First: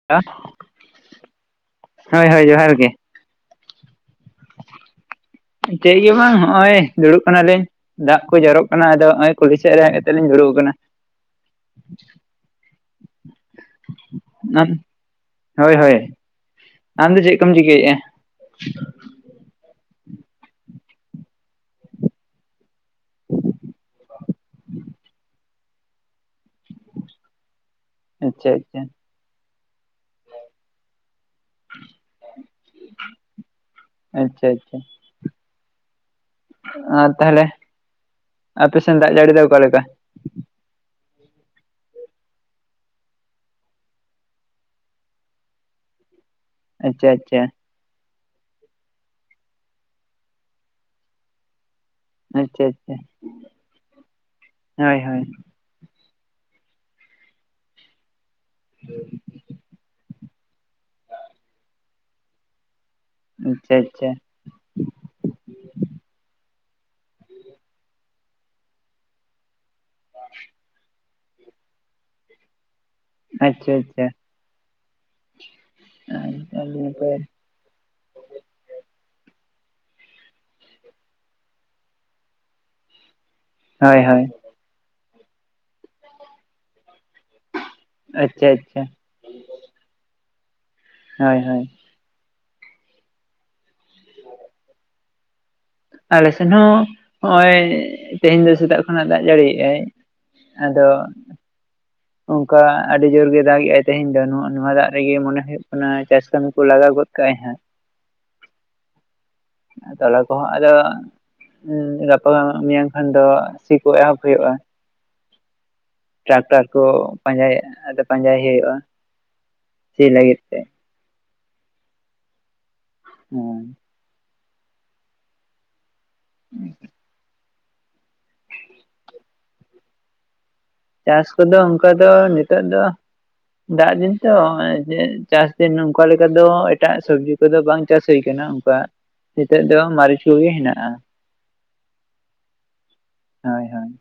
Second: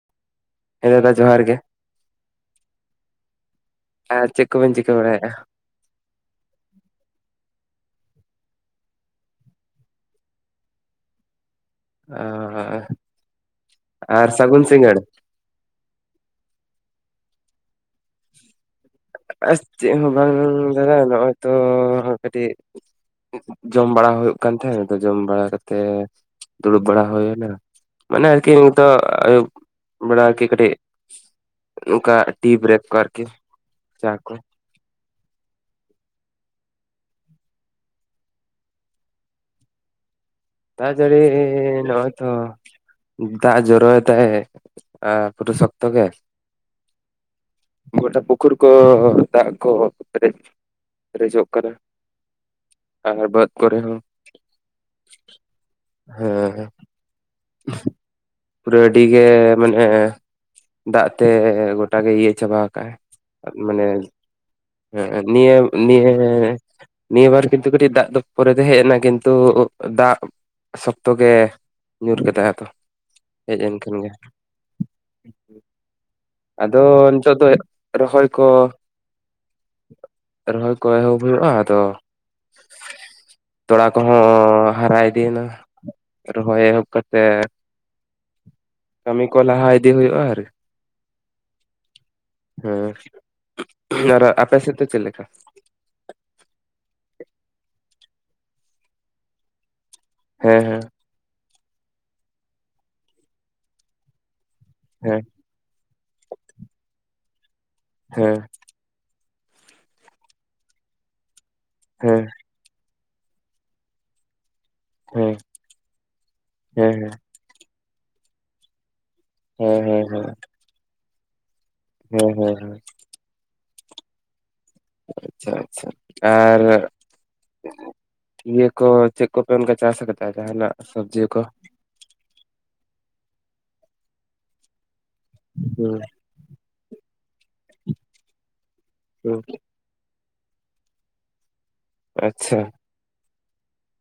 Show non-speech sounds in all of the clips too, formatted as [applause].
[unintelligible] ᱦᱮᱸ ᱫᱟᱫᱟ ᱡᱚᱦᱟᱨ ᱜᱮ᱾ ᱦᱳᱭ ᱦᱳᱭ ᱡᱚᱦᱟᱨ ᱜᱮ᱾ ᱟᱨ ᱪᱮᱫ ᱠᱚ ᱵᱮᱱ ᱪᱤᱠᱟᱹ ᱵᱟᱲᱟᱭᱮᱜ-ᱟ? ᱪᱮᱫ ᱜᱮ ᱵᱟᱝ ᱦᱚᱸᱜ-ᱚᱭ ᱫᱩᱲᱩᱵ ᱠᱟᱱᱟᱞᱤᱧ᱾ ᱫᱟᱜ ᱠᱚ ᱡᱚᱨᱚᱜ ᱠᱟᱱᱟ ᱟᱫᱚ ᱦᱚᱸᱜ-ᱚᱭ ᱠᱩᱞᱦᱤ ᱥᱮᱫ ᱨᱮ ᱦᱮᱡ ᱠᱟᱛᱮᱫ ᱞᱤᱧ ᱡᱩᱲᱩ ᱟᱠᱟᱱᱟ᱾ ᱚᱻ ᱟᱨ ᱥᱟᱹᱜᱩᱱ ᱟᱢ ᱥᱤᱜᱟᱹᱲ᱾ ᱦᱳᱭ ᱦᱳᱭ, ᱟᱢ ᱫᱚ ᱪᱮᱫ ᱠᱚᱢ ᱪᱤᱠᱟᱹᱭᱮᱜ-ᱟ? ᱟᱨ ᱪᱮᱫ ᱦᱚᱸ ᱵᱟᱝ ᱫᱟᱫᱟ ᱱᱚᱜ-ᱚᱭ ᱛᱚ ᱠᱟᱹᱴᱤᱡ ᱡᱚᱢ ᱵᱟᱲᱟ ᱦᱩᱭᱩᱜ ᱠᱟᱱ ᱛᱟᱦᱮᱸ, ᱟᱫᱚ ᱡᱚᱢ ᱵᱟᱲᱟ ᱠᱟᱛᱮᱫ ᱫᱩᱲᱩᱵ ᱵᱟᱲᱟ ᱦᱩᱭᱱᱟ᱾ ᱢᱟᱱᱮ ᱟᱪᱪᱷᱟ ᱟᱨᱠᱤ ᱟᱪᱪᱷᱟ ᱱᱤᱛᱚᱜ ᱟᱭᱩᱵ ᱵᱮᱲᱟ ᱟᱨᱠᱤ ᱠᱟᱴᱤᱡ ᱱᱚᱝᱠᱟ ᱴᱤ ᱵᱨᱮᱠ ᱠᱚ ᱟᱨᱠᱤ᱾ ᱪᱟ ᱠᱚ ᱟᱪᱪᱷᱟ ᱟᱪᱪᱷᱟ᱾ ᱟᱨ ᱛᱟᱦᱞᱮ, ᱟᱯᱮ ᱥᱮᱱ ᱫᱟᱜ ᱡᱟᱹᱲᱤ ᱫᱚ ᱚᱠᱟᱞᱮᱠᱟ? ᱫᱟᱜ ᱡᱟᱹᱲᱤ ᱱᱚᱜ-ᱚᱭ ᱛᱚ᱾ ᱫᱟᱜ ᱡᱚᱨ ᱮᱫᱟᱭ ᱟᱨ ᱯᱩᱨᱟᱹ ᱥᱚᱠᱛᱚ ᱜᱮ᱾ ᱟᱪᱪᱷᱟ ᱟᱪᱪᱷᱟ᱾ ᱜᱚᱴᱟ ᱯᱩᱠᱷᱩᱨ ᱠᱚ ᱫᱟᱜ ᱠᱚ ᱠᱟᱹᱴᱤᱡ ᱯᱮᱨᱮᱡᱚᱜ ᱠᱟᱱᱟ᱾ ᱟᱪᱪᱷᱟ ᱟᱪᱪᱷᱟ, ᱟᱨ ᱵᱟᱹᱫᱽ ᱠᱚᱨᱮ ᱦᱚᱸ ᱦᱳᱭ ᱦᱳᱭ᱾ ᱦᱮᱸ, ᱯᱩᱨᱟᱹ ᱟᱹᱰᱤ ᱜᱮ ᱢᱟᱱᱮ ᱫᱟᱜ ᱛᱮ ᱜᱚᱴᱟᱜᱮ ᱤᱭᱟᱹ ᱪᱟᱵᱟ ᱟᱠᱟᱜ-ᱟᱭ᱾ ᱟᱪᱪᱷᱟ ᱟᱪᱪᱷᱟ᱾ ᱦᱮᱸ ᱱᱤᱭᱟᱹ ᱱᱤᱭᱟᱹ, ᱱᱤᱭᱟᱹ ᱵᱟᱨ ᱠᱤᱱᱛᱩ ᱠᱟᱹᱴᱤᱡ ᱫᱟᱜ ᱫᱚ ᱯᱚᱨᱮᱛᱮ ᱦᱮᱡ ᱮᱱᱟ ᱠᱤᱱᱛᱩ ᱫᱟᱜ ᱥᱚᱠᱛᱚ ᱜᱮ ᱧᱩᱨ ᱠᱮᱫᱟᱭ ᱟᱫᱚ ᱦᱮᱡ ᱟᱪᱪᱷᱟ ᱮᱱᱠᱷᱟᱱ ᱟᱪᱪᱷᱟ ᱜᱮ᱾ ᱟᱹᱰᱤ ᱟᱫᱚ ᱱᱟᱯᱟᱭ ᱱᱤᱛᱚᱜ ᱫᱚ ᱨᱚᱦᱚᱭ ᱠᱚ ᱨᱚᱦᱚᱭ ᱠᱚ ᱮᱦᱚᱵ ᱦᱩᱭᱩᱜ-ᱟ, ᱟᱫᱚ ᱛᱚᱲᱟ ᱦᱳᱭ ᱦᱳᱭ ᱠᱚᱦᱚᱸ ᱦᱟᱨᱟ ᱤᱫᱤᱭᱮᱱᱟ ᱨᱚᱦᱚᱭ ᱮᱦᱚᱵ ᱠᱟᱛ ᱥᱮ, ᱟᱪᱪᱷᱟ ᱟᱪᱪᱷᱟ ᱠᱟᱹᱢᱤ ᱠᱚ ᱞᱟᱦᱟ ᱤᱫᱤ ᱦᱩᱭᱩᱜ-ᱟ ᱟᱨ ᱦᱳᱭ ᱦᱳᱭ᱾ ᱦᱮᱸ, ᱟᱨ ᱟᱯᱮ ᱥᱮᱫ ᱫᱚ ᱪᱮᱫ ᱞᱮᱠᱟ? ᱟᱞᱮ ᱥᱮᱱ ᱦᱚᱸ ᱦᱚᱸᱜ-ᱚᱭ ᱛᱮᱦᱮᱧ ᱫᱚ ᱥᱮᱛᱟᱜ ᱠᱷᱚᱱᱟᱜ ᱫᱟᱜ ᱡᱟᱹᱲᱤᱭᱨᱜ-ᱟᱭ᱾ ᱦᱮᱸ ᱟᱫᱚ ᱚᱝᱠᱟ ᱟᱹᱰᱤ ᱡᱳᱨᱜᱮ ᱫᱟᱜᱮᱜ-ᱟᱭ ᱛᱮᱦᱮᱧ ᱫᱚ ᱱᱚ ᱱᱚᱣᱟ ᱫᱟᱜ ᱦᱮᱸ ᱨᱮᱜᱮ ᱢᱚᱱᱮ ᱦᱩᱭᱩᱭ ᱠᱟᱱᱟ ᱪᱟᱥ ᱠᱟᱹᱢᱤ ᱠᱚ ᱞᱟᱜᱟᱣ ᱜᱚᱫ ᱠᱟᱜ-ᱟᱭ ᱦᱟᱸᱜ᱾ ᱦᱮᱸ᱾ ᱛᱟᱦᱞᱮ ᱠᱚᱫᱚ ᱟᱫᱚ ᱦᱮᱸ ᱜᱟᱯᱟ ᱢᱮᱭᱟᱝ ᱠᱷᱚᱱ ᱫᱚ ᱥᱤ ᱠᱚ ᱮᱦᱚᱵ ᱦᱩᱭᱩᱜ-ᱟ, ᱦᱮᱸ ᱴᱨᱟᱠᱴᱟᱨ ᱠᱚ ᱦᱮᱸ ᱦᱮᱸ ᱯᱟᱸᱡᱟᱭᱮᱜ-ᱟ ᱟᱫᱚ ᱯᱟᱸᱡᱟᱭ ᱦᱩᱭᱩᱜ-ᱟ᱾ ᱦᱮᱸ ᱦᱮᱸ ᱥᱤ ᱦᱮᱸ᱾ ᱞᱟᱹᱜᱤᱫ ᱛᱮ ᱦᱩᱸ ᱦᱩᱸ ᱦᱩᱸ᱾ [unintelligible] ᱟᱪᱪᱷᱟ ᱟᱪᱪᱷᱟ, ᱟᱨ ᱤᱭᱟᱹ ᱠᱚ ᱪᱮᱫ ᱠᱚᱯᱮ ᱚᱱᱠᱟ ᱪᱟᱥ ᱠᱟᱫᱟ ᱡᱟᱦᱟᱱᱟᱜ? ᱪᱟᱥ ᱥᱚᱵᱽᱡᱤ ᱠᱚ ᱠᱚᱫᱚ ᱚᱱᱠᱟ ᱫᱚ ᱱᱤᱛᱚᱜ ᱫᱚ ᱫᱟᱜᱽ ᱫᱤᱱ ᱛᱚ ᱡᱮ ᱪᱟᱥ ᱫᱤᱱ ᱦᱩᱸ ᱱᱚᱝᱠᱟ ᱞᱮᱠᱟ ᱫᱚ ᱮᱴᱟᱜ ᱥᱚᱵᱽᱡᱤ ᱠᱚᱫᱚ ᱵᱟᱝ ᱪᱟᱥ ᱦᱩᱭ ᱠᱟᱱᱟ ᱚᱱᱠᱟ ᱦᱩᱸ ᱱᱤᱛᱚᱜ ᱫᱚ ᱢᱟᱹᱨᱤᱪ ᱠᱚᱜᱮ ᱦᱮᱱᱟᱜ-ᱟ᱾ ᱟᱪᱪᱷᱟ᱾ ᱦᱳᱭ ᱦᱳᱭ᱾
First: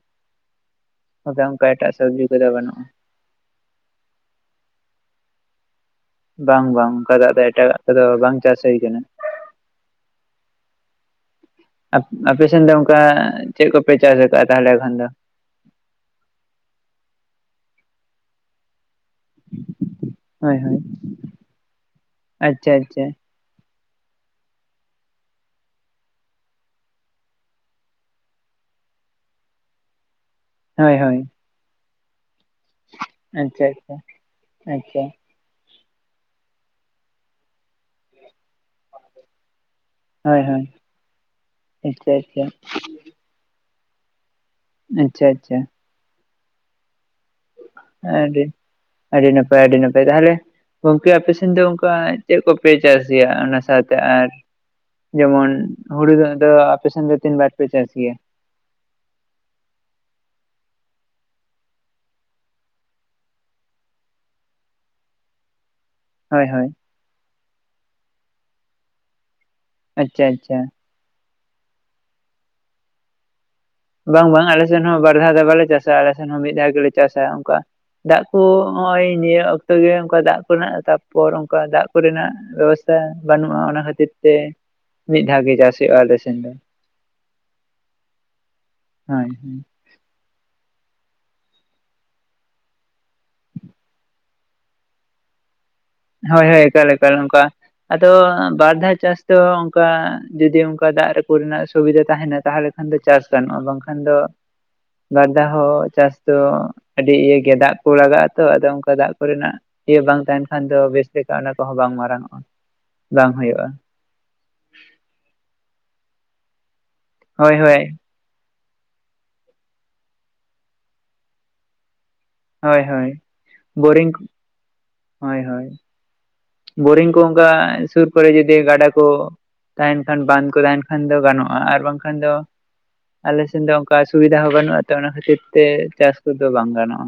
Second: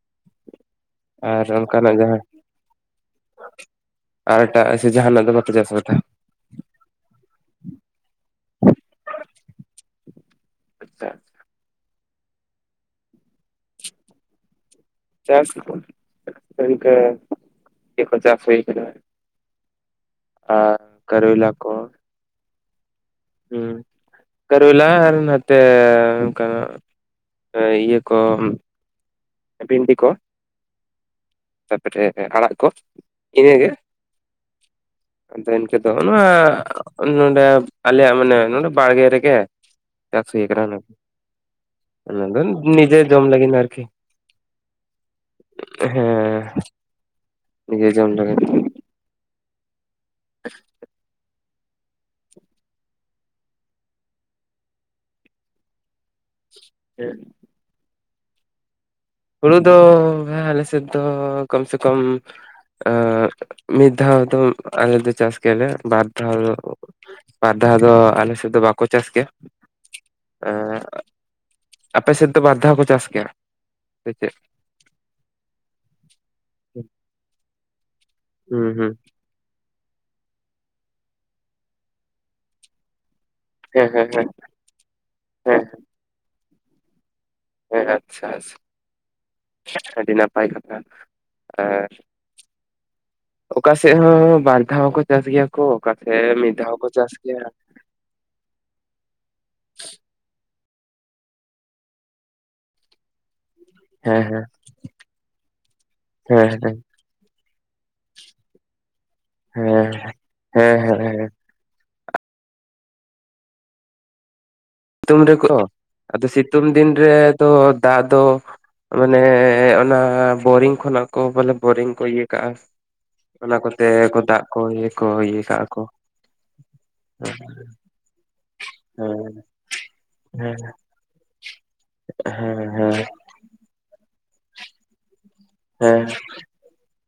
ᱟᱫᱚ ᱟᱨ ᱚᱱᱠᱟ ᱮᱴᱟᱜ ᱚᱱᱠᱟᱱᱟᱜ ᱡᱟᱦᱟᱸ ᱥᱚᱵᱽᱡᱤ ᱠᱚᱫᱚ ᱵᱟᱹᱱᱩᱜ-ᱟ ᱟᱨ ᱮᱴᱟᱜ ᱥᱮ ᱡᱟᱦᱟᱱᱟᱜ ᱫᱚ ᱵᱟᱯᱮ ᱪᱟᱥ ᱠᱟᱫᱟ? ᱵᱟᱝ ᱵᱟᱝ ᱚᱱᱠᱟᱭ ᱫᱟᱜ ᱫᱟᱭ ᱮᱴᱟᱜ ᱠᱚᱫᱚ ᱵᱟᱝ ᱪᱟᱥ ᱦᱩᱭ ᱠᱟᱱᱟ᱾ [unintelligible] ᱟᱯᱮ ᱥᱮᱱ ᱫᱚ ᱚᱱᱠᱟ ᱪᱮᱫ ᱠᱚᱯᱮ ᱪᱟᱥ ᱟᱠᱟᱫᱟ ᱛᱟᱦᱚᱞᱮ ᱠᱷᱟᱱ ᱫᱚ? ᱪᱟᱥ ᱚᱱᱠᱟ ᱪᱮᱫ ᱠᱚ ᱪᱟᱥ ᱦᱩᱭ ᱠᱟᱱᱟ᱾ ᱦᱳᱭ ᱦᱳᱭ ᱠᱟᱨᱮᱞᱟ ᱠᱚ ᱟᱪᱪᱷᱟ ᱟᱪᱪᱷᱟ᱾ ᱦᱩᱸ ᱠᱨᱚᱞᱟ ᱟᱨ ᱱᱚᱛᱮ ᱤᱭᱟᱹ ᱠᱚ ᱵᱷᱤᱱᱰᱤ ᱠᱚ, ᱦᱳᱭ ᱦᱳᱭ᱾ ᱛᱟᱯᱚᱨᱮ ᱟᱲᱟᱜ ᱠᱚ, ᱟᱪᱪᱷᱟ ᱤᱱᱟᱹᱜᱮ ᱟᱪᱪᱷᱟ ᱟᱪᱪᱷᱟ᱾ ᱟᱫᱚ ᱮᱱᱠᱮ ᱫᱚ ᱱᱚᱣᱟ ᱱᱚᱰᱮ ᱟᱞᱮᱭᱟᱜ ᱢᱟᱱᱮ ᱱᱚᱰᱮ ᱵᱟᱲᱜᱮ ᱨᱮᱜᱮ, ᱪᱟᱥ ᱦᱳᱭ ᱦᱩᱭ ᱦᱳᱭ ᱠᱟᱱᱟ ᱟᱪᱪᱷᱟ ᱚᱱᱟᱫᱚ ᱟᱪᱪᱷᱟ ᱱᱤᱡᱮ ᱡᱚᱢ ᱞᱟᱹᱜᱤᱫ ᱟᱨᱠᱤ᱾ ᱟᱪᱪᱷᱟ ᱟᱪᱪᱷᱟ᱾ ᱦᱮᱸ ᱱᱤᱡᱮ ᱡᱚᱢ ᱞᱟᱹᱜᱤᱫ᱾ ᱟᱹᱰᱤ ᱟᱹᱰᱤ ᱱᱟᱯᱟᱭ ᱟᱹᱰᱤ ᱱᱟᱯᱟᱭ ᱛᱟᱦᱚᱞᱮ ᱜᱚᱢᱠᱮ ᱟᱯᱮ ᱥᱮᱫ ᱥᱮᱫ ᱫᱚ ᱚᱱᱠᱟ ᱪᱮᱫ ᱠᱚᱯᱮ ᱪᱟᱥ ᱜᱮᱭᱟ ᱚᱱᱟ ᱥᱟᱶᱛᱮ ᱟᱨ ᱡᱮᱢᱚᱱ ᱦᱩᱲᱩ ᱫᱚ ᱚᱯᱮ ᱥᱮᱱ ᱫᱚ ᱛᱤᱱ ᱵᱟᱨ ᱯᱮ ᱪᱟᱥ ᱜᱮᱭᱟ? ᱦᱩᱲᱩ ᱫᱚ ᱟᱞᱮ ᱥᱮᱫ ᱫᱚ ᱠᱟᱢ ᱥᱮ ᱠᱟᱢ ᱢᱤᱫ ᱫᱷᱟᱣ ᱫᱚ ᱟᱞᱮ ᱫᱚ ᱪᱟᱥ ᱜᱮᱭᱟᱞᱮ, ᱵᱟᱨ ᱟᱨ ᱦᱳᱭ ᱦᱳᱭ ᱵᱟᱨ ᱫᱷᱟᱣ ᱫᱚ ᱟᱞᱮ ᱥᱮᱫ ᱫᱚ ᱵᱟᱠᱚ ᱪᱟᱥ ᱜᱮᱭᱟ᱾ ᱟᱪᱪᱷᱟ ᱟᱪᱪᱷᱟ ᱮᱸ ᱟᱯᱮ ᱥᱮᱫ ᱫᱚ ᱵᱟᱨ ᱫᱷᱟᱣ ᱠᱚ ᱪᱟᱥ ᱜᱮᱭᱟ? ᱥᱮ ᱵᱟᱝ ᱪᱮᱫ? ᱵᱟᱝ ᱟᱞᱮ ᱥᱮᱱ ᱦᱚᱸ ᱵᱟᱨ ᱫᱷᱟᱣ ᱫᱚ ᱵᱟᱞᱮ ᱪᱟᱥᱟ ᱟᱞᱮ ᱥᱮᱱ ᱦᱚᱸ ᱢᱤᱫ ᱫᱷᱟᱣ ᱜᱮᱞᱮ ᱪᱟᱥᱟ ᱚᱱᱠᱟ᱾ ᱫᱟᱜᱽ ᱠᱚ ᱦᱩᱸ ᱦᱩᱸ ᱱᱚᱜᱚᱭ ᱱᱤᱭᱟᱹ ᱚᱠᱛᱚ ᱜᱮ ᱚᱱᱠᱟ ᱫᱟᱜᱽ ᱠᱚᱨᱮᱱᱟᱜ ᱛᱟᱯᱚᱨ ᱚᱱᱠᱟ ᱫᱟᱜᱽ ᱠᱚᱨᱮᱱᱟᱜ ᱵᱮᱵᱚᱥᱛᱷᱟ, ᱵᱟᱹᱱᱩᱜ-ᱟ ᱚᱱᱟ ᱦᱮᱸ ᱦᱮᱸ ᱠᱷᱟᱹᱛᱤᱨ ᱦᱮᱸ ᱛᱮ ᱢᱤᱫ ᱫᱷᱟᱣ ᱜᱮ ᱦᱮᱸ ᱪᱟᱥ ᱦᱩᱭᱩᱜ-ᱟ ᱟᱞᱮ ᱥᱮᱱ ᱫᱚ- ᱦᱮᱸ ᱟᱪᱪᱷᱟ ᱟᱪᱪᱷᱟ᱾ ᱦᱳᱭ ᱦᱮᱸ, ᱟᱹᱰᱤ ᱱᱟᱯᱟᱭ ᱠᱟᱛᱷᱟ, ᱟᱨ ᱚᱠᱟ ᱥᱮᱫ ᱦᱚᱸ ᱵᱟᱨ ᱫᱷᱟᱣ ᱦᱚᱸᱠᱚ ᱪᱟᱥ ᱜᱮᱭᱟ ᱠᱚ ᱚᱠᱟ ᱥᱮᱫ ᱦᱳᱭ ᱢᱤᱫ ᱦᱳᱭ ᱫᱷᱟᱣ ᱮᱠᱟᱞ ᱦᱚᱸᱠᱚ ᱪᱟᱥ ᱮᱠᱟᱞ ᱚᱱᱠᱟ ᱜᱮᱭᱟ᱾ ᱟᱫᱚ ᱵᱟᱨ ᱫᱷᱟᱣ ᱪᱟᱥ ᱫᱚ ᱚᱱᱠᱟ ᱡᱩᱫᱤ ᱚᱱᱠᱟ ᱫᱟᱜᱽ ᱠᱚᱨᱮ ᱨᱮᱱᱟᱜ ᱥᱩᱵᱤᱫᱷᱟ ᱛᱟᱦᱮᱱᱟ ᱛᱟᱦᱚᱞᱮ ᱵᱟᱝᱠᱷᱟᱱ ᱫᱚ ᱪᱟᱥ ᱜᱟᱱᱚᱜ-ᱟ ᱵᱟᱝᱠᱷᱟᱱ ᱫᱚ ᱦᱮᱸ ᱦᱮᱸ ᱵᱟᱨ ᱫᱷᱟᱣ ᱦᱚᱸ ᱪᱟᱥ ᱫᱚ ᱦᱮᱸ ᱦᱮᱸ ᱟᱹᱰᱤ ᱤᱭᱟᱹ ᱜᱮᱭᱟ ᱫᱟᱜᱽ ᱠᱚ ᱞᱟᱜᱟᱜ-ᱟ ᱛᱚ ᱟᱫᱚ ᱚᱱᱠᱟ ᱫᱟᱜᱽ ᱠᱚᱨᱮᱱᱟᱜ ᱦᱮᱸ ᱤᱭᱟᱹ ᱵᱟᱝ ᱛᱟᱦᱮᱱ ᱠᱷᱟᱱ ᱫᱚ ᱦᱮᱸ ᱦᱮᱸ ᱵᱮᱥ ᱦᱮᱸ ᱞᱮᱠᱟ᱾ ᱚᱱᱟ ᱠᱚᱦᱚᱸ ᱵᱟᱝ ᱢᱟᱨᱟᱝᱚᱜ-ᱟ ᱵᱟᱝ ᱦᱩᱭᱩᱜ-ᱟ᱾ ᱥᱤᱛᱩᱝ ᱨᱮᱠᱚ ᱟᱫᱚ ᱥᱤᱛᱩᱝ ᱫᱤᱱ ᱨᱮᱫᱚ ᱦᱳᱭ ᱦᱳᱭ ᱫᱟᱜᱽ ᱫᱚ ᱢᱟᱱᱮ ᱚᱱᱟ ᱵᱳᱨᱤᱝ ᱠᱷᱚᱱᱟᱜ ᱠᱚ ᱵᱚᱞᱮ ᱵᱳᱨᱤᱝ ᱠᱚ ᱤᱭᱟᱹ ᱠᱟᱜ ᱦᱳᱭ ᱦᱳᱭ ᱚᱱᱟ ᱠᱚᱛᱮ ᱵᱳᱨᱤᱝ ᱠᱚ ᱫᱟᱜ ᱠᱚ ᱤᱭᱟᱹ ᱠᱚ ᱤᱭᱟᱹ ᱦᱳᱭ ᱠᱟᱜ-ᱟ ᱦᱳᱭ ᱠᱚ, ᱵᱳᱨᱤᱝ ᱠᱚ ᱚᱱᱠᱟ ᱥᱩᱨ ᱠᱚᱨᱮ ᱡᱩᱚᱫᱤ ᱜᱟᱰᱟ ᱠᱚ ᱦᱮᱸ ᱛᱟᱦᱮᱱ ᱵᱟᱸᱫ ᱠᱚ ᱦᱮᱸ ᱛᱟᱦᱮᱱ ᱠᱷᱟᱱ ᱫᱚ ᱜᱟᱱᱚᱜᱼᱟ ᱟᱨ ᱵᱟᱝᱠᱷᱟᱱ ᱫᱚ ᱦᱮᱸ ᱦᱮᱸ ᱟᱞᱮ ᱥᱮᱱ ᱫᱚ ᱚᱱᱠᱟ ᱥᱩᱵᱤᱫᱷᱟ ᱦᱚᱸ ᱵᱟᱹᱱᱩᱜᱼᱟ ᱛᱚ ᱚᱱᱟ ᱠᱷᱟᱹᱛᱤᱨ ᱛᱮ ᱦᱮᱸ ᱪᱟᱥ ᱠᱚᱫᱚ ᱵᱟᱝ ᱜᱟᱱᱚᱜᱼᱟ᱾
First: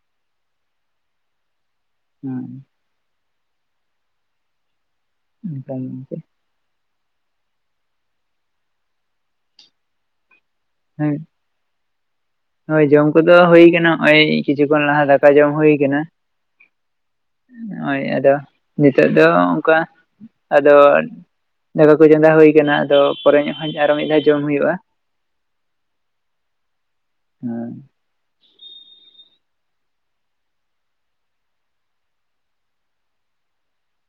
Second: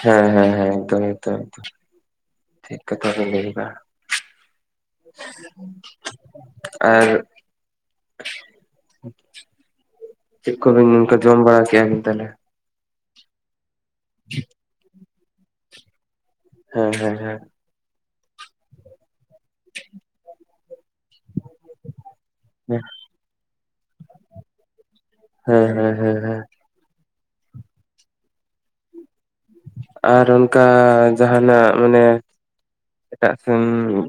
ᱦᱮᱸ ᱦᱮᱸ ᱦᱮᱸ ᱫᱚᱢ ᱫᱚᱢ᱾ ᱦᱮᱸ᱾ ᱴᱷᱤᱠ ᱠᱟᱛᱷᱟ ᱵᱮᱱ ᱞᱟᱹᱭ ᱫᱟ ᱚᱱᱠᱟᱱ ᱜᱚᱝᱠᱮ ᱟᱨ ᱪᱮᱜᱠᱚ ᱵᱤᱱ ᱱᱝᱠᱟ ᱦᱮᱸ ᱡᱚᱢ ᱵᱟᱲᱟ ᱠᱮᱭᱟ ᱵᱤᱱ ᱛᱟᱦᱮᱞᱮ? ᱦᱳᱭ ᱡᱚᱢ ᱠᱚᱫᱚ ᱦᱩᱭ ᱠᱟᱱᱟ ᱱᱚᱜᱼᱭ ᱠᱤᱪᱷᱩ ᱠᱷᱚᱱ ᱞᱟᱦᱟ ᱫᱟᱠᱟ ᱡᱚᱢ ᱦᱩᱭ ᱟᱠᱟᱱᱟ᱾ ᱦᱮᱸ ᱦᱮᱸ ᱦᱮᱸ᱾ ᱱᱚᱜᱭ ᱟᱫᱚ ᱱᱤᱛᱚᱜ ᱫᱚ ᱚᱱᱠᱟ ᱟᱫᱚ ᱫᱟᱠᱟ ᱠᱚ ᱪᱚᱸᱫᱟ ᱦᱩᱭ ᱟᱠᱟᱱᱟ ᱟᱫᱚ ᱯᱚᱨᱮ ᱧᱚᱜ ᱟᱨᱚ ᱢᱤᱫ ᱫᱷᱟᱣ ᱡᱚᱢ ᱦᱩᱭᱩᱜᱼᱟ᱾ ᱦᱮᱸ ᱦᱮᱸ ᱦᱮᱸ ᱦᱮᱸ᱾ ᱦᱮᱸ᱾ ᱟᱨ ᱚᱱᱠᱟ ᱡᱟᱦᱟᱱᱟᱜ ᱢᱟᱱᱮ᱾ ᱮᱴᱟᱜ ᱥᱮᱱ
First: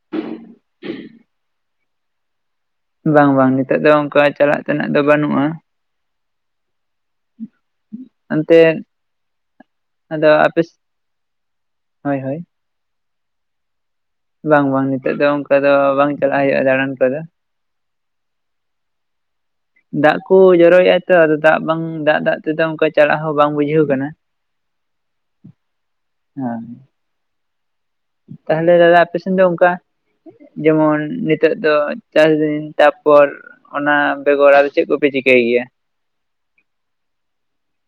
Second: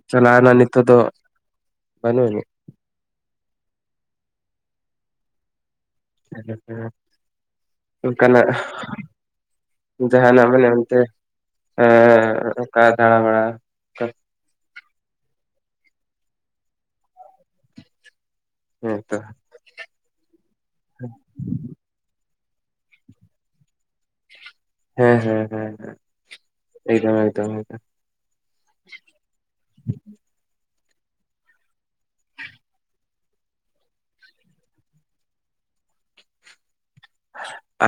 ᱪᱟᱞᱟᱣᱱᱟ ᱱᱤᱛᱚᱜ ᱫᱚ ᱵᱟᱹᱱᱩᱜ ᱟᱹᱱᱤᱡ? ᱵᱟᱝ ᱵᱟᱝ ᱱᱤᱛᱚᱜ ᱫᱚ ᱚᱱᱠᱟ ᱪᱟᱞᱟᱜ ᱛᱮᱱᱟᱜ ᱫᱚ ᱵᱟᱹᱱᱩᱜᱼᱟ᱾ ᱦᱮᱸ ᱦᱮᱸ ᱚᱱᱠᱟᱱᱟᱜ ᱚᱱᱛᱮ ᱟᱫᱚ ᱡᱟᱦᱟᱸᱱᱟᱜ ᱟᱯᱮ ᱢᱟᱱᱮ ᱚᱱᱛᱮ ᱦᱳᱭ ᱦᱳᱭ ᱮᱸ ᱚᱱᱠᱟ ᱫᱟᱲᱟ ᱵᱟᱲᱟ᱾ ᱵᱟᱝ ᱵᱟᱝ ᱱᱤᱛᱚᱜ ᱫᱚ ᱚᱱᱠᱟ ᱫᱚ ᱵᱟᱝ ᱪᱟᱞᱟᱜ ᱦᱩᱭᱩᱜᱼᱟ ᱫᱟᱬᱟᱱ ᱠᱚᱫᱚ᱾ ᱦᱮᱸ ᱛᱚ᱾ ᱫᱟᱜ ᱠᱚᱭ ᱡᱚᱨᱚᱭᱮᱫᱼᱟ ᱛᱚ ᱟᱫᱚ ᱫᱟᱜ ᱵᱟᱝ ᱫᱟᱜ ᱫᱟᱜ ᱛᱮᱫᱚ ᱚᱱᱠᱟ ᱪᱟᱞᱟᱜ ᱦᱚᱸ ᱵᱟᱝ ᱵᱩᱡᱷᱟᱹᱣ ᱠᱟᱱᱟ᱾ ᱦᱮᱸ ᱦᱮᱸ ᱦᱮᱸ ᱦᱮᱸ ᱦᱮᱸ ᱮᱠᱫᱚᱢ ᱮᱠᱫᱚᱢ ᱮᱠᱫᱚᱢ᱾ ᱛᱟᱦᱚᱞᱮ ᱫᱟᱫᱟ ᱟᱯᱮ ᱥᱮᱱ ᱫᱚ ᱚᱱᱠᱟ ᱡᱮᱢᱚᱱ ᱱᱤᱛᱚᱜ ᱫᱚ ᱪᱟᱥ ᱫᱤᱱ ᱛᱟᱯᱚᱨ ᱚᱱᱟ ᱵᱮᱜᱚᱨ ᱟᱨ ᱪᱮᱫ ᱠᱚᱯᱮ ᱪᱤᱠᱟᱹᱭ ᱜᱮᱭᱟ?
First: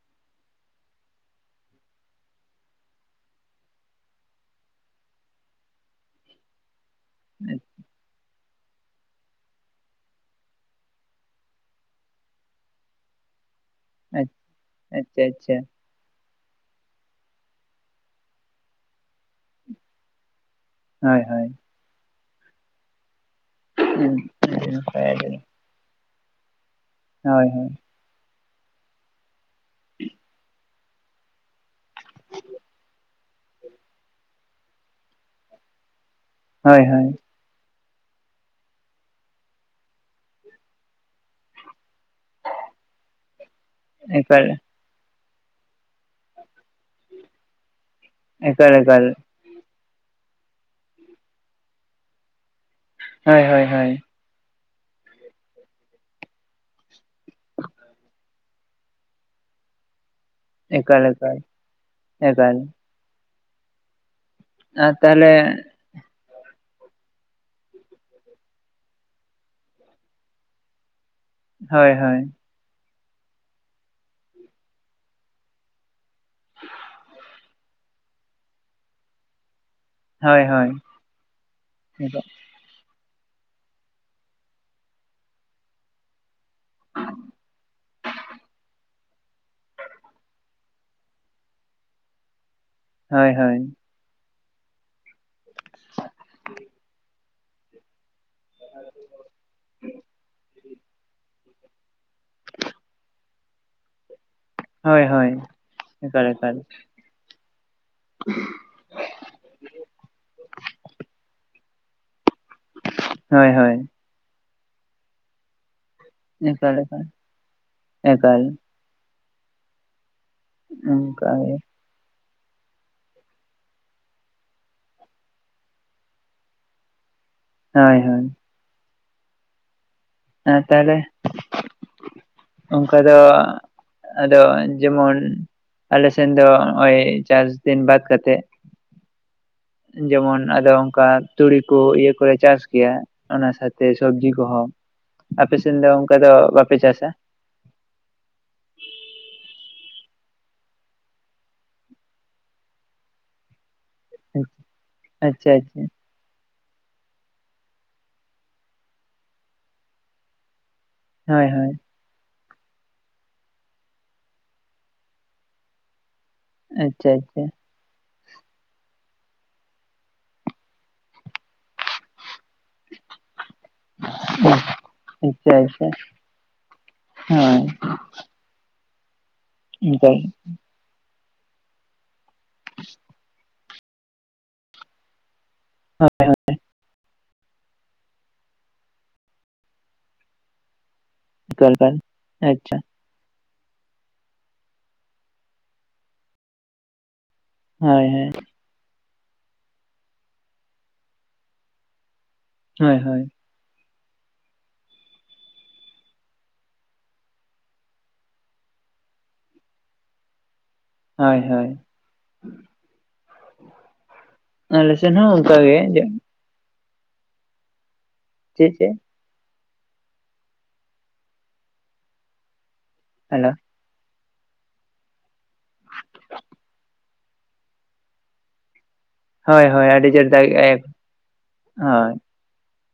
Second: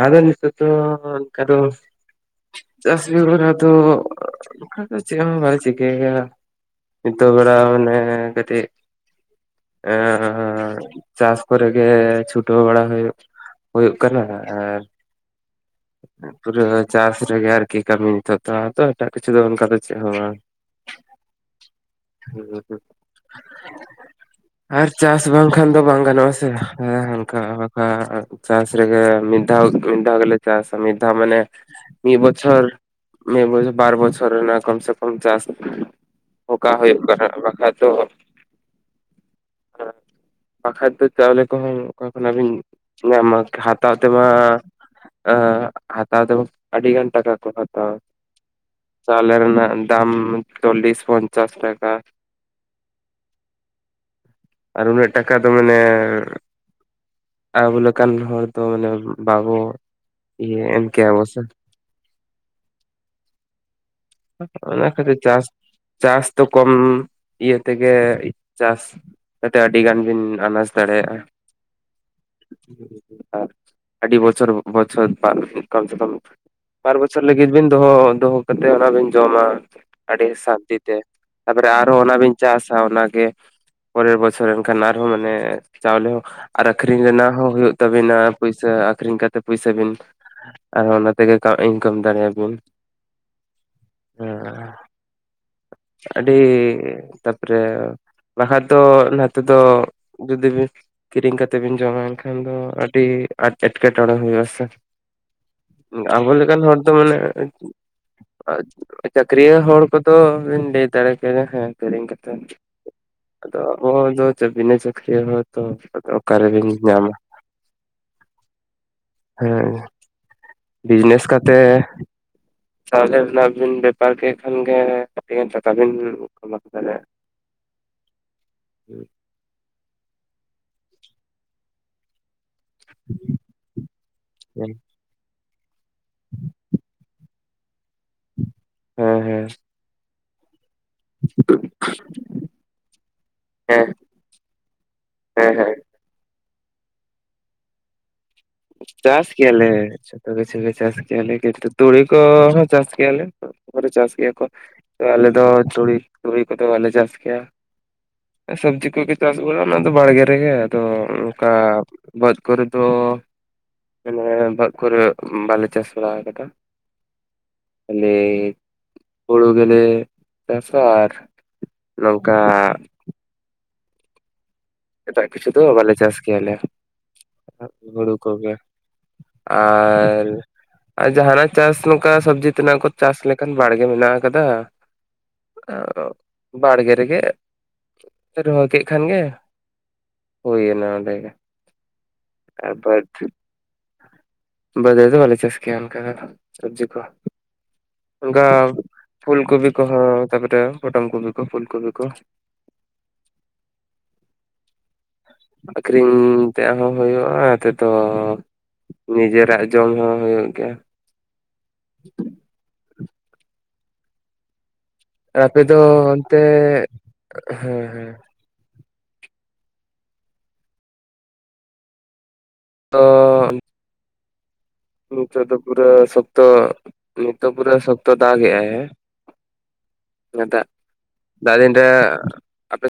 ᱟᱫᱚ ᱱᱤᱛᱚᱜ ᱫᱚ ᱚᱱᱠᱟ ᱫᱚ ᱪᱟᱥ ᱵᱮᱜᱚᱨ ᱟᱫᱚ ᱚᱠᱟ ᱫᱚ ᱪᱮᱫ ᱦᱸ ᱵᱟᱝ ᱪᱤᱠᱟᱹᱭ ᱦᱩᱭᱩᱜᱼᱟ᱾ ᱱᱤᱛᱚᱜ ᱵᱮᱲᱟ ᱢᱮᱱᱟᱭᱟ ᱠᱟᱹᱴᱤᱡ ᱮᱸ ᱪᱟᱥ ᱠᱚᱨᱮᱜᱮ ᱪᱷᱩᱴᱟᱹᱣ ᱵᱟᱲᱟ ᱦᱩᱭᱩᱜ᱾ ᱦᱩᱭᱩᱜ ᱠᱟᱱᱟ ᱟᱨ ᱟᱪᱪᱷᱟ ᱟᱪᱪᱷᱟ ᱯᱩᱨᱟᱹ ᱪᱟᱥ ᱨᱮᱜᱮ ᱟᱨᱠᱤ ᱠᱟᱹᱢᱤ ᱱᱤᱛᱚ ᱫᱚ ᱟᱨ ᱫᱚ ᱮᱴᱟᱜ ᱠᱤᱪᱷᱩ ᱫᱚ ᱚᱱᱠᱟ ᱫᱚ ᱪᱮᱫ ᱦᱚᱸ ᱵᱟᱝ᱾ ᱦᱳᱭ ᱦᱳᱭ᱾ ᱟᱨ ᱪᱟᱥ ᱵᱟᱝ ᱠᱷᱟ ᱠᱷᱟᱱ ᱫᱚ ᱵᱟᱝ ᱜᱟᱱᱚᱜᱼᱟ ᱥᱮ ᱮᱸ ᱦᱟᱱᱠᱟ ᱦᱳᱭ ᱪᱟᱥ ᱨᱮᱜᱮ ᱢᱤᱫ ᱫᱷᱟᱭ ᱢᱤᱫ ᱫᱷᱟᱣ ᱜᱮᱞᱮ ᱪᱟᱥᱟ ᱢᱤᱫ ᱫᱷᱟᱣ ᱢᱟᱱᱮ ᱢᱤᱫ ᱵᱚᱪᱷᱚᱨ᱾ ᱢᱤᱫ ᱵᱚᱪᱷᱚᱨ ᱵᱟᱨ ᱵᱚᱪᱷᱚᱨ ᱨᱮᱱᱟᱜ ᱠᱚᱢ ᱥᱮ ᱠᱚᱢ ᱪᱟᱥ ᱚᱠᱟ ᱦᱳᱭ ᱦᱩᱭᱩᱜ ᱦᱳᱭ ᱠᱟᱱᱟ ᱵᱟᱠᱷᱟ ᱛᱚ᱾ [unintelligible] ᱵᱟᱠᱟᱱ ᱫᱚ ᱪᱟᱣᱞᱮ ᱠᱚᱦᱚᱸ ᱚᱠᱟ ᱠᱷᱚᱱᱟᱜ ᱵᱤᱱ ᱧᱟᱢᱟ? ᱦᱟᱛᱟᱣ ᱛᱮᱢᱟ ᱮᱠᱟᱞ ᱦᱟᱛᱟᱣ ᱛᱮᱢᱚ ᱟᱹᱰᱤ ᱜᱷᱟᱱ ᱴᱟᱠᱟᱠᱚ ᱦᱟᱛᱟᱣᱟ᱾ ᱮᱠᱟᱞ ᱮᱠᱟᱞ ᱪᱟᱣᱞᱮ ᱨᱮᱱᱟᱜ ᱫᱟᱢ ᱪᱚᱞᱞᱤᱥ ᱯᱧᱪᱟᱥ ᱴᱟᱠᱟ᱾ ᱦᱳᱭ ᱦᱳᱭ ᱦᱳᱭ᱾ ᱟᱨ ᱩᱱᱟᱹᱜ ᱴᱟᱠᱟ ᱫᱚ ᱢᱟᱱᱮ ᱟᱵᱚ ᱞᱮᱠᱟᱱ ᱦᱚᱲ ᱛᱚ ᱢᱟᱱᱮ ᱵᱟᱵᱚᱜ ᱤᱭᱟ ᱮᱢ ᱮᱠᱟᱞ ᱠᱮᱭᱟ ᱵᱚ ᱮᱠᱟᱞ ᱥᱮ᱾ ᱮᱠᱟᱞ ᱚᱱᱟ ᱟᱨ ᱠᱷᱟᱹᱛᱤᱨ ᱛᱟᱦᱚᱞᱮ ᱪᱟᱥ ᱪᱟᱥ ᱫᱚ ᱠᱚᱢ ᱤᱭᱟᱹ ᱛᱮᱜᱮ ᱪᱟᱥ᱾ ᱟᱛᱮ ᱟᱹᱰᱤ ᱜᱟᱱ ᱵᱤᱱ ᱟᱱᱰᱟᱡ ᱫᱟᱲᱮᱭᱟᱜᱼᱟ᱾ ᱦᱳᱭ ᱦᱳᱭ᱾ ᱟᱨ ᱟᱹᱰᱤ ᱵᱚᱪᱷᱚᱨ ᱵᱚᱪᱷᱚᱨ [inaudible] ᱠᱚᱢ ᱥᱮ ᱠᱚᱢ ᱵᱟᱨ ᱵᱚᱪᱷᱚᱨ ᱞᱟᱹᱜᱤᱫ ᱵᱤᱱ ᱫᱚᱦᱚ ᱫᱚᱦᱚ ᱠᱟᱛᱮᱫ ᱚᱱᱟ ᱵᱤᱱ ᱡᱚᱢᱟ᱾ ᱟᱹᱰᱤ ᱦᱳᱭ ᱦᱳᱭ ᱥᱟᱱᱛᱤ ᱛᱮ ᱛᱟᱯᱚᱨᱮ ᱟᱨᱦᱚ ᱚᱱᱟᱵᱤᱱ ᱪᱟᱥᱟ ᱚᱱᱟᱜᱮ ᱯᱚᱨᱮᱨ ᱵᱚᱪᱷᱚᱨ ᱮᱱᱠᱷᱟᱱ ᱟᱨ ᱦᱚᱸ ᱢᱟᱱᱮ ᱪᱟᱣᱞᱮ ᱦᱚᱸ ᱟᱨ ᱟᱠᱷᱨᱤᱧ ᱨᱮᱱᱟᱜ ᱦᱚᱸ ᱦᱩᱭᱩᱜ ᱛᱟᱵᱤᱱᱟ ᱯᱩᱭᱥᱟ ᱟᱠᱷᱨᱤᱧ ᱠᱟᱛᱮ ᱯᱩᱭᱥᱟᱹ ᱵᱤᱱ ᱟᱨ ᱚᱱᱟᱛᱮ ᱜᱮ ᱤᱱᱠᱟᱢ ᱫᱟᱲᱮᱭᱟ ᱵᱤᱱ᱾ ᱦᱳᱭ ᱦᱳᱭ᱾ ᱦᱮᱸ ᱟᱹᱰᱤ ᱛᱟᱯᱚᱨᱮ ᱵᱟᱠᱷᱟᱡ ᱫᱚ ᱱᱟᱛᱮ ᱫᱚ ᱡᱩᱫᱤ ᱵᱤᱱ ᱠᱤᱨᱤᱧ ᱠᱟᱛᱮ ᱵᱤᱱ ᱡᱚᱢᱟ ᱮᱱᱠᱷᱟᱱ ᱫᱚ ᱟᱹᱰᱤ ᱟᱡᱽ ᱮᱴᱠᱮᱴᱚᱲᱮ ᱦᱳᱭᱳᱜ-ᱟ ᱥᱮ᱾ ᱦᱳᱭ ᱦᱳᱭ ᱮᱠᱟᱞ ᱟᱵᱚ ᱞᱮᱠᱟᱱ ᱮᱠᱟᱞ ᱦᱚᱲ ᱫᱚ ᱢᱟᱱᱮ [unintelligible] ᱪᱟᱹᱠᱨᱤᱭᱟᱹᱱ ᱦᱚᱲ ᱠᱚᱫᱚ ᱵᱤᱱ ᱞᱟᱹᱭ ᱫᱟᱲᱮ ᱠᱮᱭᱟ ᱦᱮᱸ ᱠᱤᱨᱤᱧ ᱠᱟᱛᱮᱫ᱾ ᱦᱳᱭ ᱟᱫᱚ ᱦᱳᱭ ᱟᱵᱚ ᱫᱚ ᱪᱟᱠ ᱵᱤᱱᱟ ᱪᱟᱠᱨᱤᱭᱟᱹᱱ ᱦᱚᱲ ᱛᱚ᱾ ᱚᱠᱟᱨᱮᱵᱤᱱ ᱮᱠᱟᱞ ᱮᱠᱟ ᱧᱟᱢᱟ ᱮᱠᱟᱞ᱾ ᱦᱮᱸ ᱵᱤᱡᱽᱱᱮᱥ ᱚᱱᱠᱟ ᱜᱮ ᱠᱟᱛᱮ ᱛᱟᱦᱚᱞᱮ ᱚᱱᱟᱵᱤᱱ ᱵᱮᱯᱟᱨ ᱠᱮᱫ ᱠᱷᱟᱱ ᱜᱮ ᱟᱹᱰᱤᱜᱟᱱ ᱴᱟᱠᱟ ᱵᱤᱱ ᱠᱟᱢᱟᱣ ᱫᱟᱞᱮᱭᱟᱜ᱾ ᱦᱳᱭ ᱦᱳᱭ᱾ ᱦᱮᱸ᱾ ᱟᱨ ᱛᱟᱦᱚᱞᱮ ᱚᱱᱠᱟ ᱫᱚ ᱟᱫᱚ ᱦᱮᱸ ᱡᱮᱢᱚᱱ ᱟᱞᱮᱥᱮᱱ ᱫᱚ ᱱᱚᱜᱼᱚᱭ ᱪᱟᱥ ᱫᱤᱱ ᱵᱟᱫ ᱠᱟᱛᱮᱜ ᱦᱮᱸ ᱦᱮᱸ᱾ ᱡᱮᱢᱚᱱ ᱟᱫᱚ ᱚᱱᱠᱟ ᱛᱩᱲᱤ ᱠᱚ ᱤᱭᱟᱹ ᱠᱚᱞᱮ ᱪᱟᱥ ᱜᱮᱭᱟ ᱚᱱᱟ ᱦᱮᱸ ᱥᱟᱶᱛᱮ ᱥᱚᱵᱽᱡᱤ ᱠᱚ ᱦᱚᱸ᱾ ᱦᱮᱸ ᱟᱯᱮ ᱦᱮᱸ ᱥᱮᱱ ᱫᱚ ᱚᱱᱠᱟ ᱫᱚ ᱵᱟᱯᱮ ᱪᱟᱥᱟ? ᱪᱟᱥ ᱜᱮᱭᱟᱞᱮ᱾ ᱡᱚᱛᱚ ᱠᱤᱪᱷᱩ ᱜᱮ ᱪᱟᱥ ᱠᱮᱭᱟ ᱞᱮ ᱠᱤᱱᱛᱩ ᱛᱩᱲᱤ ᱠᱚ ᱦᱚᱸ ᱪᱟᱥ ᱠᱮᱭᱟ ᱞᱮ᱾ ᱤᱭᱟᱹ ᱠᱚ ᱛᱚ ᱟᱞᱮ ᱫᱚ ᱟᱪᱪᱷᱟ ᱟᱪᱪᱷᱟ ᱛᱩᱲᱤ ᱛᱩᱲᱤ‌ ᱠᱚᱫᱚ ᱵᱟᱞᱮ ᱪᱟᱥ ᱠᱮᱭᱟ ᱥᱚᱵᱽᱡᱤ ᱠᱚᱜᱮ ᱪᱟᱥ ᱵᱟᱲᱟ ᱚᱱᱟ ᱫᱚ ᱵᱟᱲᱜᱮ ᱨᱮᱜᱮ ᱟᱫᱚ ᱦᱳᱭ ᱚᱱᱠᱟ ᱦᱳᱭ ᱵᱟᱹᱫᱽ ᱠᱚᱨᱮ ᱫᱚ ᱟᱱᱮ ᱵᱟᱹᱫᱽ ᱠᱚᱨᱮ ᱵᱟᱞᱮ ᱪᱟᱥ ᱵᱟᱲᱟ ᱟᱠᱟᱫᱟ᱾ ᱟᱪᱪᱷᱟ ᱟᱪᱪᱷᱟ᱾ ᱟᱞᱮ ᱦᱩᱲᱩ ᱜᱮᱞᱮ ᱪᱟᱥᱟ ᱟᱨ ᱱᱚᱝᱠᱟ ᱦᱩᱸ᱾ ᱮᱴᱟᱜ ᱠᱤᱪᱷᱩ ᱫᱚ ᱵᱟᱞᱮ ᱪᱟᱥ ᱠᱮᱭᱟᱞᱮ᱾ ᱦᱳᱭ ᱦᱩᱲᱩ ᱠᱚᱜᱮ ᱮᱠᱟᱞ ᱟᱨ ᱟᱨ ᱡᱟᱦᱟᱱᱟᱜ ᱪᱟᱥ ᱚᱱᱠᱟ ᱥᱚᱵᱽᱡᱤ ᱛᱮᱱᱟᱜ ᱠᱚ ᱪᱟᱥ ᱞᱮᱠᱷᱟᱱ ᱵᱟᱲᱜᱮ ᱢᱮᱱᱟᱜ ᱟᱠᱟᱫᱟ, ᱮᱠᱟᱞ ᱵᱟᱲᱜᱮ ᱨᱮᱜᱮ ᱨᱚᱦᱚᱭ‌ ᱠᱮᱜ ᱠᱷᱟᱱ ᱜᱮ ᱦᱩᱭ ᱚᱱᱮ ᱚᱸᱰᱮ ᱜᱮ᱾ [unintelligible] ᱮᱠᱟᱞ ᱮᱠᱟᱞ ᱟᱪᱪᱷᱟ [unintelligible] ᱨᱮ ᱫᱚ ᱵᱟᱞᱮ ᱪᱟᱥ ᱠᱮᱭᱟ ᱚᱱᱠᱟ ᱠᱚᱫᱚ ᱥᱚᱵᱽᱡᱤ ᱠᱚ᱾ ᱦᱳᱭ ᱦᱳᱭ ᱚᱱᱠᱟ ᱯᱷᱩᱞ ᱠᱚᱯᱤ ᱠᱚᱦᱚᱸ ᱛᱟᱨᱯᱚᱨᱮ ᱯᱚᱴᱚᱢ ᱠᱚᱯᱤ ᱠᱚ ᱯᱷᱩᱞ ᱠᱚᱯᱤ ᱠᱚ᱾ ᱦᱳᱭ ᱦᱳᱭ᱾ [inaudible] ᱟᱹᱠᱷᱨᱤᱧ ᱛᱮ ᱦᱚᱸ ᱦᱩᱭᱩᱜᱼᱟ ᱦᱟᱛᱮ ᱫᱚ ᱱᱤᱡᱮᱨᱟᱜ ᱡᱚᱢ ᱦᱚᱸ ᱦᱩᱭᱩᱜ ᱜᱮᱭᱟ᱾ ᱦᱳᱭ, ᱦᱳᱭ, ᱟᱞᱮ‌ ᱥᱮᱱ ᱦᱚᱸ, ᱚᱱᱠᱟ ᱟᱯᱮ ᱜᱮ ᱫᱚ ᱚᱱᱛᱮ ᱦᱮᱸ, ᱦᱮᱸ, ᱪᱮᱫ‌‌? ᱪᱮᱫ? ᱛᱚᱻ ᱦᱮᱞᱳ ᱱᱤᱛᱚᱜ ᱫᱚ ᱯᱩᱨᱟᱹ ᱥᱚᱠᱛᱚ ᱱᱤᱛᱚᱜ ᱯᱩᱨᱟᱹ ᱥᱚᱠᱛᱚ ᱫᱟᱜᱽ ᱮᱫᱟᱭ, ᱦᱮᱸ, ᱦᱳᱭ ᱦᱳᱭ ᱟᱹᱰᱤ ᱡᱳᱨ ᱫᱟᱜ, ᱮᱜᱟᱭ ᱫᱟᱜ ᱫᱤᱱ ᱨᱮ ᱦᱳᱭ ᱟᱯᱮ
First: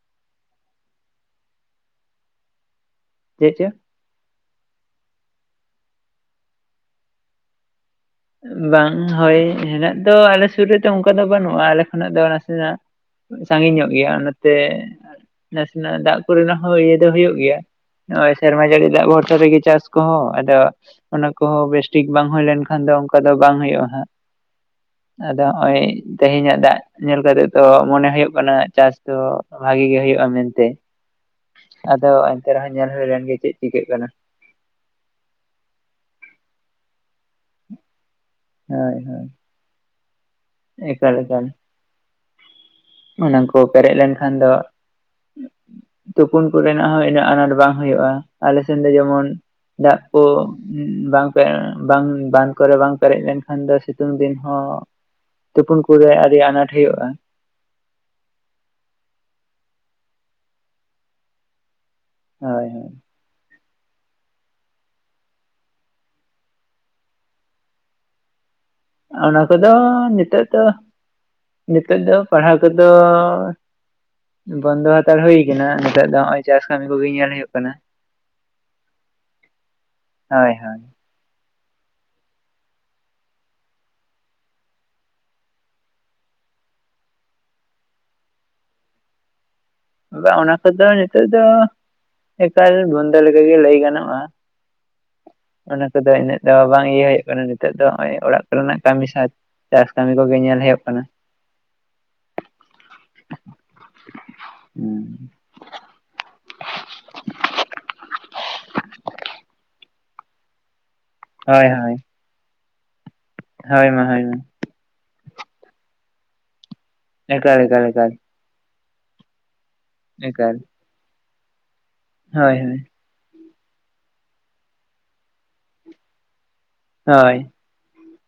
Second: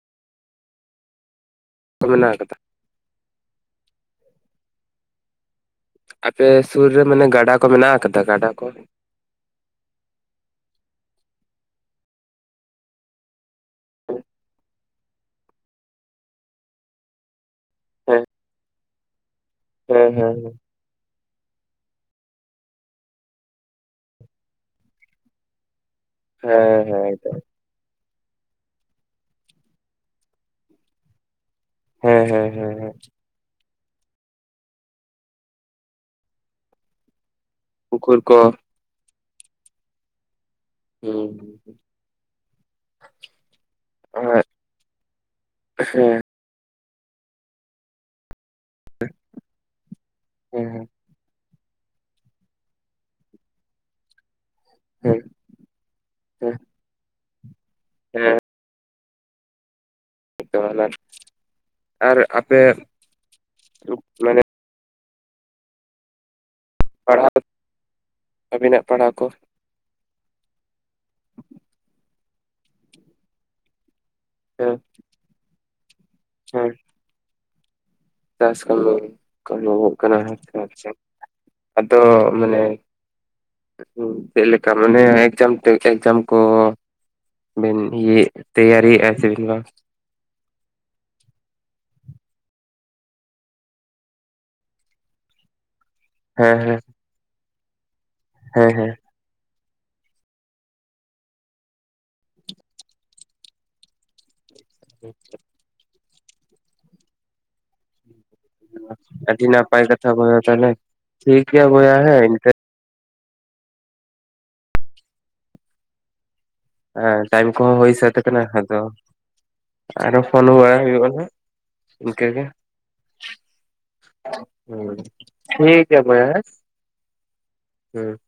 [unintelligible] ᱢᱮᱱᱟᱜ ᱟᱠᱟᱫᱟ᱾ ᱪᱮᱫ ᱪᱚ? ᱟᱯᱮ ᱥᱩᱨ ᱨᱮ ᱢᱟᱱᱮ ᱜᱟᱰᱟ ᱠᱚ ᱢᱮᱱᱟᱜ ᱟᱠᱟᱫᱟ? ᱜᱟᱰᱟ ᱠᱚ? ᱵᱟᱝ ᱦᱳᱭ ᱦᱮᱱᱟᱜ ᱫᱚ ᱟᱞᱮ ᱥᱩᱨ ᱨᱮᱫᱚ ᱚᱱᱠᱟ ᱫᱚ ᱵᱟᱹᱱᱩᱜᱼᱟ ᱟᱞᱮ ᱠᱷᱚᱱᱟᱜ ᱫᱚ ᱱᱟᱥᱮᱱᱟᱜ ᱥᱟᱺᱜᱤᱧ ᱧᱚᱜ ᱜᱮᱭᱟ ᱚᱱᱟᱛᱮ ᱱᱟᱥᱮᱱᱟᱜ ᱫᱟᱜ ᱠᱚᱨᱮᱱᱟᱜ ᱦᱚᱸ ᱤᱭᱟᱹ ᱫᱚ ᱦᱩᱭᱩᱜ ᱜᱮᱭᱟ ᱦᱮᱸ ᱱᱚᱭᱚ ᱥᱮᱨᱢᱟ ᱡᱟᱹᱲᱤ ᱫᱟᱜ ᱵᱷᱚᱨᱥᱟ ᱨᱮᱜᱮ ᱪᱟᱥ ᱦᱮᱸ ᱠᱚᱦᱚᱸ ᱦᱮᱸ ᱟᱫᱚ ᱚᱱᱟ ᱠᱚᱦᱚᱸ ᱵᱮᱥᱴᱷᱤᱠ ᱵᱟᱝ ᱦᱩᱭ ᱞᱮᱱᱠᱷᱟᱱ ᱫᱚ ᱟᱫᱚ ᱵᱟᱝ ᱦᱩᱭᱩᱜᱼᱟ ᱦᱟᱸᱜ ᱟᱫᱚ ᱱᱚᱜᱼᱚᱭ ᱛᱮᱦᱮᱧᱟᱜ ᱫᱟᱜ ᱦᱮᱸ ᱦᱮᱸ ᱧᱮᱞ ᱮᱠᱫᱚᱢ ᱠᱟᱛᱮ ᱛᱚ ᱢᱚᱱᱮ ᱦᱩᱭᱩᱜ ᱠᱟᱱᱟ ᱪᱟᱥ ᱫᱚ ᱵᱷᱟᱜᱤ ᱜᱮ ᱦᱳᱭᱳᱜᱼᱟ ᱢᱮᱱᱛᱮ᱾ ᱟᱫᱚ ᱦᱮᱸ ᱦᱮᱸ ᱮᱱᱛᱮ ᱨᱮᱦᱚᱸ ᱦᱮᱸ ᱧᱮᱞ ᱦᱮᱸ ᱦᱩᱭ ᱞᱮᱱ ᱜᱮ ᱪᱮᱫ ᱪᱤᱠᱟᱹᱜ ᱠᱟᱱᱟ᱾ ᱯᱩᱠᱷᱨ ᱠᱚ, ᱦᱳᱭ, ᱦᱳᱭ, ᱦᱩᱸ, ᱮᱠᱟᱞ ᱦᱩᱸ, ᱚᱱᱟᱠᱚ ᱯᱮᱨᱮᱡ ᱞᱮᱱᱠᱷᱟᱱ ᱦᱮᱸ ᱫᱚ ᱦᱮᱸ ᱛᱩ ᱯᱩᱱ ᱠᱚᱨᱮᱱᱟᱜ ᱦᱚᱸ ᱤᱱᱟᱹᱜ ᱟᱱᱟᱴ ᱵᱟᱝ ᱦᱩᱭᱩᱜᱼᱟ᱾ ᱟᱞᱮᱥᱱ ᱫᱚ ᱡᱮᱢᱚᱱ ᱫᱟᱜ ᱠᱚ ᱦᱮᱸ ᱵᱟᱝ ᱯᱮ ᱵᱟᱝ ᱵᱟᱸᱫᱷ ᱠᱚᱨᱮ ᱵᱟᱝ ᱯᱮᱨᱮᱡ ᱞᱮᱱᱠᱷᱟᱱ ᱫᱚ ᱥᱤᱛᱩᱝ ᱫᱤᱱ ᱦᱚᱸ ᱦᱮᱸ, ᱛᱩᱯᱩᱱ ᱠᱚᱨᱮ ᱟᱹᱰᱤ ᱦᱮᱸ ᱟᱱᱟᱴ ᱦᱩᱭᱩᱜᱼᱟ᱾ ᱦᱮᱸ, ᱟᱨ ᱟᱯᱮ, ᱦᱳᱭ ᱦᱳᱭ ᱢᱟᱱᱮ ᱯᱟᱲᱦᱟᱣ ᱟᱹᱵᱤᱱᱟᱜ? ᱯᱟᱲᱦᱟᱣ ᱠᱚ ᱚᱱᱟ ᱠᱚᱫᱚ ᱱᱤᱛᱳᱜ ᱫᱚ, ᱱᱤᱛᱚᱜ ᱫᱚ, ᱯᱟᱲᱦᱟᱣ ᱠᱚᱫᱚᱻ ᱦᱮᱸ ᱵᱚᱱᱫᱚ ᱦᱟᱛᱟᱲ ᱦᱩᱭ ᱠᱟᱱᱟ ᱱᱤᱛᱟᱨ ᱫᱚ ᱦᱚᱸᱜᱚᱭ ᱪᱟᱥ ᱦᱮᱸ ᱠᱟᱹᱢᱤ᱾ ᱵᱩᱹᱜᱤ ᱧᱮᱞ ᱦᱩᱭᱩᱜ ᱠᱟᱱᱟ᱾ ᱪᱟᱥ ᱠᱟᱹᱢᱤ ᱜᱟᱱᱚᱜᱚᱜ ᱠᱟᱱᱟ [unintelligible] ᱦᱳᱭ ᱦᱳᱭ [unintelligible] ᱟᱫᱚ ᱢᱟᱱᱮ, ᱪᱮᱫ ᱞᱮᱠᱟ ᱢᱟᱱᱮ ᱮᱠᱡᱟᱢ ᱴᱮ ᱮᱠᱡᱟᱢ ᱠᱚ ᱵᱮᱱ ᱤᱭᱟᱭᱮᱜ ᱛᱮᱭᱟᱹᱨᱤᱮᱜᱼᱟ ᱥᱮ ᱵᱟᱝ? ᱵᱟ ᱚᱱᱟ ᱠᱚᱫᱚ ᱱᱤᱛᱚᱜ ᱫᱚ ᱮᱠᱟᱞ ᱵᱚᱱᱫᱚ ᱞᱮᱠᱟᱜᱮ ᱞᱟᱹᱭ ᱜᱟᱱᱚᱜᱼᱟ᱾ ᱚᱱᱟ ᱠᱚᱫᱚ ᱤᱱᱟᱹᱜ ᱫᱚ ᱦᱮᱸ ᱦᱮᱸ ᱵᱟᱝ ᱤᱭᱟᱹ ᱦᱩᱭᱩᱜ ᱠᱟᱱᱟ ᱱᱤᱛᱚᱜ ᱫᱚ ᱱᱚᱜᱼᱚᱭ ᱚᱲᱟᱜ ᱦᱮᱸ ᱠᱚᱨᱮᱱᱟᱜ ᱦᱮᱸ ᱠᱟᱹᱢᱤ ᱥᱟᱸᱡ ᱪᱟᱥ ᱠᱟᱹᱢᱤ ᱠᱚᱜᱮ ᱧᱮᱞ ᱦᱩᱭᱩᱜ ᱠᱟᱱᱟ᱾ [unintelligible] [unintelligible] ᱟ ᱟ. ᱰᱤ ᱱᱟᱯᱟᱭ ᱠᱟᱛᱷᱟ ᱵᱚᱭᱦᱟ ᱛᱟᱦᱚᱞᱮ ᱴᱷᱤᱠ ᱜᱮᱭᱟ ᱦᱳᱭ ᱦᱳᱭ ᱵᱚᱭᱦᱟ, ᱦᱮᱸ, ᱤᱱᱠᱟᱹ ᱦᱳᱭ ᱢᱟ, ᱦᱳᱭ ᱢᱟ᱾ ᱦᱮᱸ ᱴᱟᱭᱤᱢ ᱮᱠᱟᱞ ᱠᱚᱦᱚᱸ ᱮᱠᱟᱞ ᱦᱩᱭ ᱮᱠᱟᱞ ᱥᱟᱹᱛ ᱠᱟᱱᱟ ᱟᱫᱚ ᱟᱨᱚ ᱯᱷᱳᱱ ᱮᱠᱟᱞ ᱵᱟᱲᱟ ᱦᱩᱭᱩᱜ-ᱟ ᱱᱟᱜ ᱤᱱᱠᱟᱹᱮ ᱦᱳᱭ ᱦᱳᱭ ᱴᱷᱤᱠ ᱜᱮᱭᱟ ᱵᱟᱭᱦᱟ ᱦᱮᱸ ᱦᱳᱭ᱾ ᱦᱮᱸ,